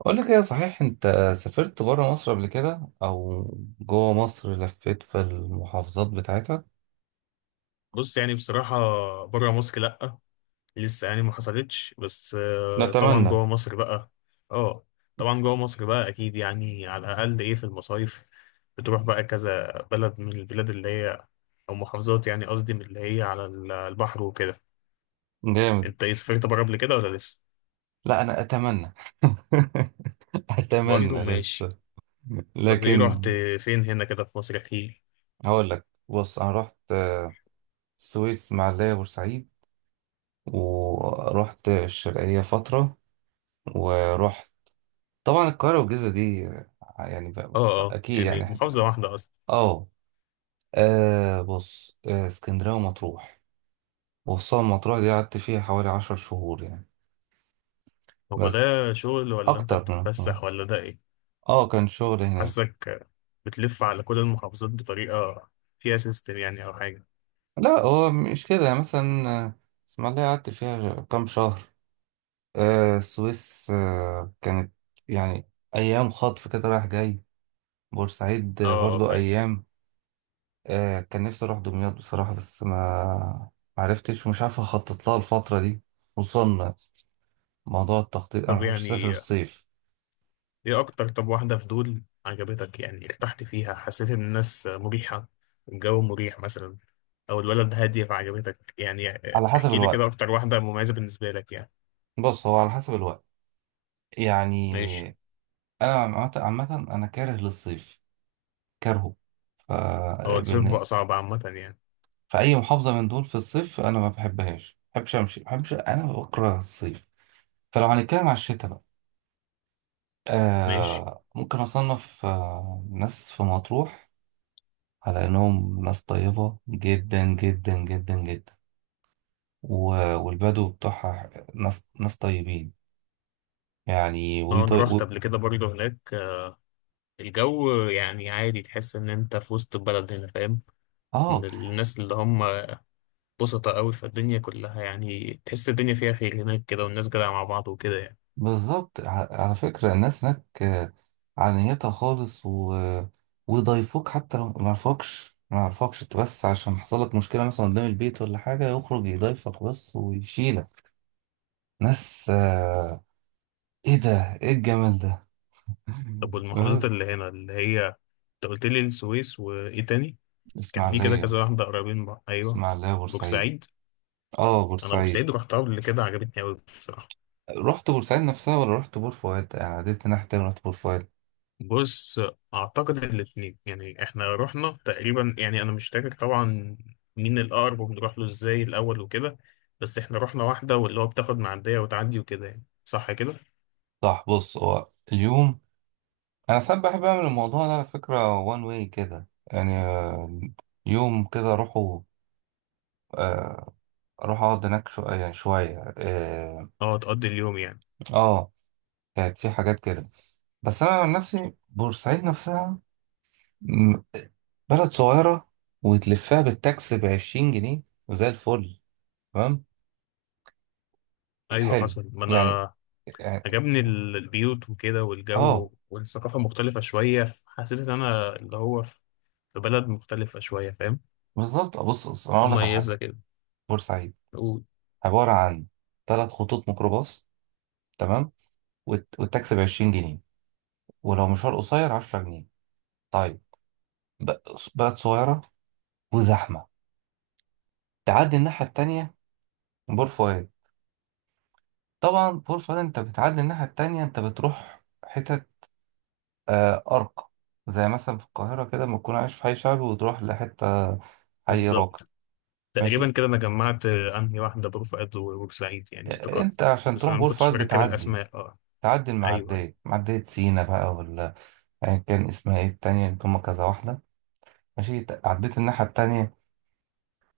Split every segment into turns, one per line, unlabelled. أقول لك إيه؟ صحيح أنت سافرت برا مصر قبل كده، أو جوه مصر لفيت في المحافظات بتاعتها؟
بص، يعني بصراحة، بره مصر لأ، لسه يعني ما حصلتش. بس طبعا
نتمنى.
جوه مصر بقى. اه، طبعا جوه مصر بقى أكيد، يعني على الأقل إيه في المصايف. بتروح بقى كذا بلد من البلاد اللي هي، أو محافظات، يعني قصدي من اللي هي على البحر وكده.
جامد.
أنت إيه، سافرت بره قبل كده ولا لسه؟
لا أنا أتمنى.
برضه
أتمنى لسه،
ماشي. طب إيه،
لكن
رحت فين هنا كده في مصر؟ أحكيلي.
هقول لك. بص، أنا رحت السويس، معلية بورسعيد، ورحت الشرقية فترة، ورحت طبعا القاهرة والجيزة دي.
اه، اه،
أكيد يعني
يعني
إحنا
محافظة واحدة أصلا.
آه. آه، بص آه، اسكندرية ومطروح، وخصوصا مطروح دي قعدت فيها حوالي عشر شهور يعني.
هو
بس
ده شغل ولا أنت
أكتر من مطروح.
بتتفسح ولا ده إيه؟
اه كان شغل هناك.
حاسك بتلف على كل المحافظات بطريقة فيها سيستم، يعني أو حاجة.
لا هو مش كده. يعني مثلا اسماعيلية قعدت فيها كام شهر. السويس كانت يعني أيام خطف كده، رايح جاي. بورسعيد
اه، اه،
برضو
فاهم.
أيام. كان نفسي أروح دمياط بصراحة، بس ما معرفتش، ومش عارف أخطط لها الفترة دي. خصوصا موضوع التخطيط، أنا ما
طب
بحبش أسافر
يعني
الصيف.
ايه أكتر؟ طب واحدة في دول عجبتك، يعني ارتحت فيها، حسيت إن الناس مريحة، الجو مريح مثلا، أو البلد هادية فعجبتك يعني.
على حسب
احكي لي كده
الوقت.
أكتر واحدة مميزة بالنسبة لك يعني.
بص، هو على حسب الوقت
ماشي.
يعني. انا عامه عامة انا كاره للصيف، كارهه. ف
هو الصيف
بن-
بقى صعب عامة يعني.
فاي محافظه من دول في الصيف انا ما بحبهاش، ما بحبش امشي، ما بحبش. انا بكره الصيف. فلو هنتكلم على الشتاء بقى،
ماشي.
آه ممكن اصنف آه ناس في مطروح على انهم ناس طيبه جدا جدا جدا جدا. والبدو بتوعها ناس طيبين يعني.
اه، أنا رحت قبل كده برضه هناك. الجو يعني عادي، تحس إن أنت في وسط البلد هنا، فاهم. من
اه
الناس اللي هم بسطة قوي في الدنيا كلها، يعني تحس الدنيا فيها خير هناك كده، والناس جدعة مع بعض وكده يعني.
بالظبط. على فكرة الناس هناك على نيتها خالص. ويضايفوك حتى لو ما يعرفكش، انت، بس عشان حصل لك مشكلة مثلا قدام البيت ولا حاجة، يخرج يضايفك بس ويشيلك. ناس ايه ده، ايه الجمال ده.
طب والمحافظات اللي هنا اللي هي، انت قلت لي السويس وايه تاني؟
بس
كان في كده
اسماعيلية.
كذا واحدة قريبين من بعض. ايوه،
بورسعيد.
بورسعيد.
اه
انا
بورسعيد.
بورسعيد رحتها قبل كده، عجبتني قوي بصراحة.
رحت بورسعيد نفسها ولا رحت بور فؤاد؟ انا عديت ناحية تانية، رحت بور فؤاد.
بص، اعتقد الاتنين. يعني احنا رحنا تقريبا، يعني انا مش فاكر طبعا مين الاقرب وبنروح له ازاي الاول وكده. بس احنا رحنا واحدة، واللي هو بتاخد معدية وتعدي وكده يعني، صح كده.
صح. بص هو اليوم، انا ساعات بحب اعمل الموضوع ده، على فكره، وان واي كده. يعني يوم كده اروحه، آه، اروح اقعد هناك شو يعني شويه. اه
اه، تقضي اليوم يعني.
آه، كانت في حاجات كده. بس انا عن نفسي بورسعيد نفسها م- بلد صغيره، وتلفها بالتاكس ب 20 جنيه، وزي الفل. تمام.
ايوه
حلو
حصل. ما
يعني.
انا
يعني
عجبني البيوت وكده،
اه
والجو والثقافة مختلفة شوية، حسيت إن أنا اللي هو في بلد مختلفة شوية، فاهم.
بالظبط. بص بص انا اقول لك على
مميزة
حاجه.
كده.
بورسعيد
و-
عباره عن ثلاث خطوط ميكروباص. تمام. والتاكسي ب 20 جنيه، ولو مشوار قصير 10 جنيه. طيب. ب- بلد صغيرة وزحمة. تعدي الناحية التانية، بور فؤاد. طبعا بور فؤاد، انت بتعدي الناحية التانية، انت بتروح حتت آه أرقى. زي مثلا في القاهرة كده، لما تكون عايش في حي شعبي، وتروح لحتة حي راقي.
بالظبط.
ماشي.
تقريبا كده أنا جمعت أنهي واحدة برفقت، وبورسعيد يعني
انت
افتكرت.
عشان
بس
تروح
أنا ما
بور
كنتش
فؤاد
مركب
بتعدي،
الأسماء. أه،
تعدي
أيوه، أيوه،
المعدية، معدية سينا بقى ولا أيا كان اسمها، ايه التانية اللي هما كذا واحدة. ماشي. عديت الناحية التانية.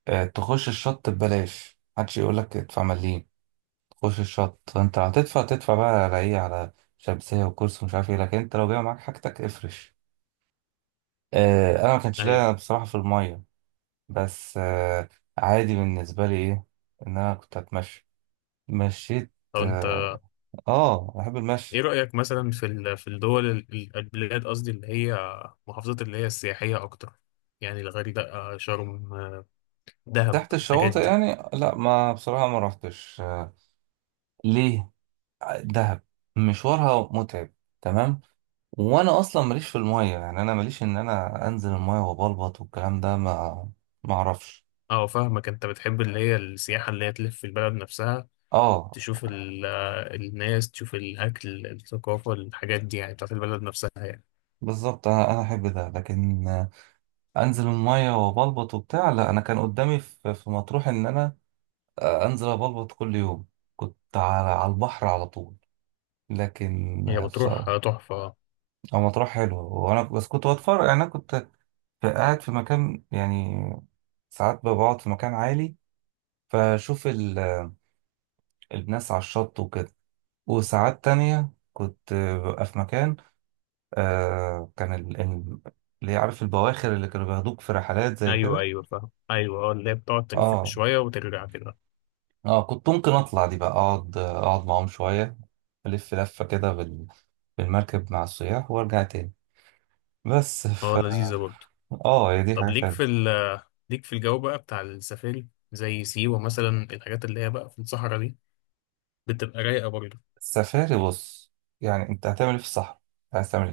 تخش الشط ببلاش، محدش يقولك ادفع مليم. خش الشط، انت هتدفع، تدفع بقى على ايه؟ على شمسية وكرسي ومش عارف ايه. لكن انت لو جاي معاك حاجتك، افرش. اه انا ما كانش
أيوه.
ليا بصراحة في المية. بس اه، عادي بالنسبة لي. ايه؟ ان انا كنت هتمشى، مشيت.
طب أنت،
اه بحب
إيه
المشي.
رأيك مثلا في في البلاد، قصدي اللي هي محافظات اللي هي السياحية أكتر؟ يعني الغردقة، شرم، دهب،
تحت
الحاجات
الشواطئ
دي.
يعني؟ لا ما بصراحة ما رحتش. اه ليه؟ دهب مشوارها متعب. تمام. وانا اصلا ماليش في المية يعني. انا ماليش ان انا انزل المية وبلبط، والكلام ده ما، ما اعرفش.
اه، فاهمك. انت بتحب اللي هي السياحة اللي هي تلف في البلد نفسها.
اه
تشوف الناس، تشوف الأكل، الثقافة، الحاجات دي يعني بتاعت البلد نفسها يعني.
بالظبط. انا احب ده، لكن انزل الميه وبلبط وبتاع لا. انا كان قدامي في مطروح ان انا انزل ابلبط كل يوم، كنت على البحر على طول. لكن
هي بتروح
بصراحه،
تحفة.
هو مطروح حلو. وانا بس كنت بتفرج يعني. انا كنت قاعد في مكان يعني. ساعات بقعد في مكان عالي، فاشوف الناس على الشط وكده. وساعات تانية كنت ببقى في مكان، آه، كان ال- ال- اللي عارف البواخر اللي كانوا بياخدوك في رحلات زي
أيوه،
كده.
أيوه، فاهم. أيوه، اه، اللي هي بتقعد تلف
اه
شوية وترجع كده.
اه كنت ممكن اطلع دي بقى، اقعد معاهم شويه، الف لفه كده بالمركب مع السياح، وارجع تاني. بس
اه،
ف...
لذيذة برضه.
اه هي دي
طب
حاجات
ليك في
حلوه.
ال آه، ليك في الجو بقى بتاع السفاري زي سيوة مثلا، الحاجات اللي هي بقى في الصحراء دي، بتبقى رايقة برضه؟
السفاري؟ بص، يعني انت هتعمل ايه في الصحراء؟ عايز تعمل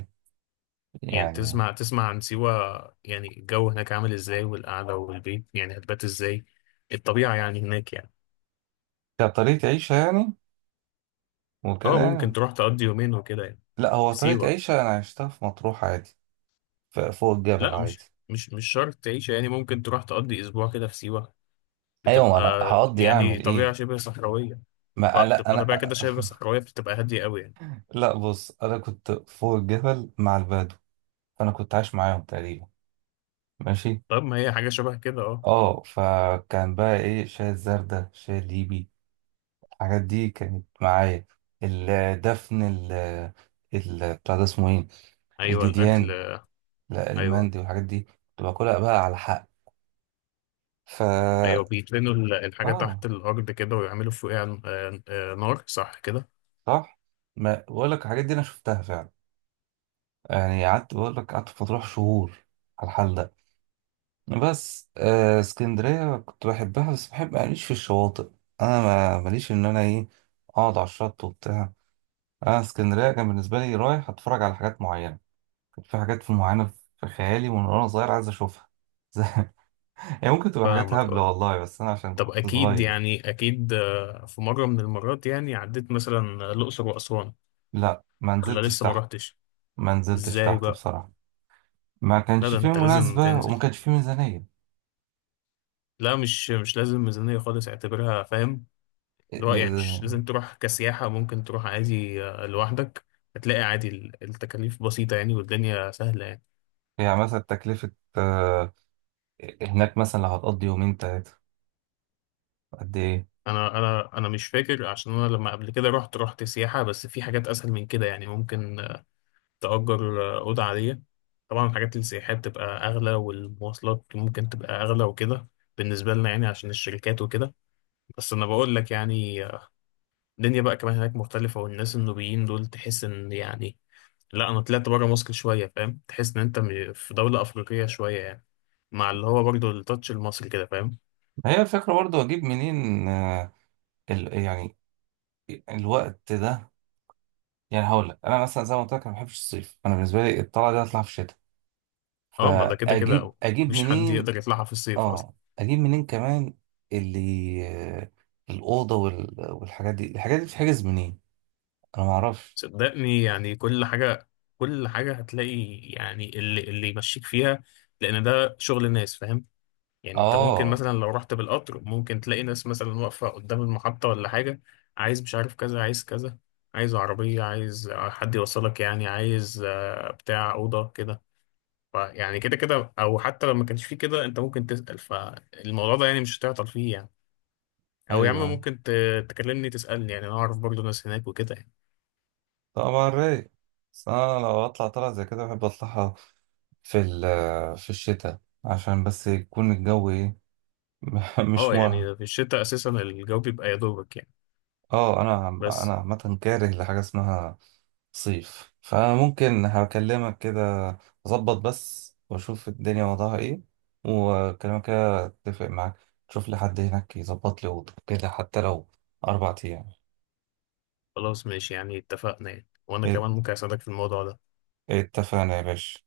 ايه
يعني
يعني؟
تسمع عن سيوة، يعني الجو هناك عامل ازاي، والقعدة والبيت يعني هتبات ازاي، الطبيعة يعني هناك يعني.
كطريقه عيشه يعني،
اه،
وكده
ممكن
يعني.
تروح تقضي يومين وكده يعني
لا هو
في
طريقه
سيوة.
عيشه انا عشتها في مطروح عادي. فوق الجبل
لا،
عادي.
مش شرط تعيش يعني، ممكن تروح تقضي اسبوع كده في سيوة،
ايوه ما
بتبقى
انا هقضي
يعني
اعمل
طبيعة
ايه؟
شبه صحراوية.
ما لا
فبتبقى
انا.
طبيعة كده شبه صحراوية، بتبقى هادية قوي يعني.
لا بص، انا كنت فوق الجبل مع البدو، فانا كنت عايش معاهم تقريبا. ماشي.
طب ما هي حاجة شبه كده. اه،
اه فكان بقى ايه، الشاي الزردة، الشاي الليبي، الحاجات دي كانت معايا. الدفن، ال ال بتاع ده اسمه ايه؟
ايوه الاكل.
الجديان. لا
ايوه،
المندي والحاجات دي كنت باكلها بقى على حق. فا
ايوه، بيدفنوا الحاجة
اه
تحت الارض كده ويعملوا فوقها نار، صح كده؟
صح. ما بقول لك الحاجات دي انا شفتها فعلا يعني. قعدت، بقول لك، قعدت في مطروح شهور على الحال ده. بس آه اسكندرية كنت بحبها، بس بحب ماليش في الشواطئ. انا ماليش ان انا ايه، اقعد على الشط وبتاع. اه اسكندريه كان بالنسبه لي رايح اتفرج على حاجات معينه. كانت في حاجات في معينه، في خيالي من وانا صغير، عايز اشوفها. زي- هي ممكن تبقى حاجات
فاهمك.
هبله
اه،
والله، بس انا عشان
طب
كنت
اكيد
صغير.
يعني اكيد، في مرة من المرات يعني عديت مثلا الاقصر واسوان،
لا ما
ولا
نزلتش
لسه ما
تحت.
رحتش؟
ما نزلتش
ازاي
تحت
بقى؟
بصراحه. ما
لا،
كانش
ده
فيه
انت لازم
مناسبه،
تنزل.
وما كانش فيه ميزانيه.
لا، مش لازم ميزانية خالص، اعتبرها، فاهم. اللي هو يعني مش
ل-
لازم تروح كسياحة، ممكن تروح عادي لوحدك. هتلاقي عادي، التكاليف بسيطة يعني والدنيا سهلة يعني.
يعني مثلا تكلفه آه، هناك مثلا لو هتقضي يومين تلاته قد ايه؟
انا مش فاكر، عشان انا لما قبل كده رحت سياحة، بس في حاجات اسهل من كده يعني. ممكن تأجر أوضة عادية. طبعا الحاجات السياحية بتبقى أغلى، والمواصلات ممكن تبقى أغلى وكده، بالنسبة لنا يعني عشان الشركات وكده. بس أنا بقول لك يعني، الدنيا بقى كمان هناك مختلفة، والناس النوبيين دول تحس إن يعني، لا، أنا طلعت بره مصر شوية، فاهم. تحس إن أنت في دولة أفريقية شوية يعني، مع اللي هو برضه التاتش المصري كده، فاهم.
ما هي الفكره برضو اجيب منين يعني الوقت ده. يعني هقول لك انا مثلا زي ما قلت لك، انا ما بحبش الصيف. انا بالنسبه لي الطلعه دي اطلع في الشتاء،
اه، ما ده كده كده،
فاجيب،
أو مفيش حد
منين؟
يقدر يطلعها في الصيف أصلا.
اه اجيب منين كمان اللي آه، الاوضه والحاجات دي، الحاجات دي بتتحجز منين؟ انا ما اعرفش.
صدقني يعني كل حاجة، كل حاجة هتلاقي يعني اللي يمشيك فيها، لأن ده شغل الناس، فاهم. يعني انت ممكن
اه
مثلا لو رحت بالقطر، ممكن تلاقي ناس مثلا واقفة قدام المحطة ولا حاجة، عايز مش عارف كذا، عايز كذا، عايز عربية، عايز حد يوصلك يعني، عايز بتاع أوضة كده. فيعني كده كده، أو حتى لو ما كانش فيه كده، أنت ممكن تسأل، فالموضوع ده يعني مش هتعطل فيه يعني. أو يا عم،
ايوه.
ممكن تكلمني تسألني، يعني أنا أعرف برضه ناس هناك وكده يعني.
طبعا رايق. بس انا لو اطلع طلعه زي كده، بحب اطلعها في الشتاء، عشان بس يكون الجو ايه، مش
أه،
مرهق.
يعني في الشتاء أساسا الجو بيبقى يا دوبك يعني.
اه انا
بس
عامه كاره لحاجه اسمها صيف، فممكن هكلمك كده، اظبط بس واشوف الدنيا وضعها ايه. وكلامك كده اتفق معاك. شوف لي حد هناك يظبط لي اوضه كده، حتى لو اربع ايام.
خلاص، ماشي يعني، اتفقنا يعني، وأنا
ات-
كمان ممكن أساعدك في الموضوع ده.
اتفقنا يا باشا.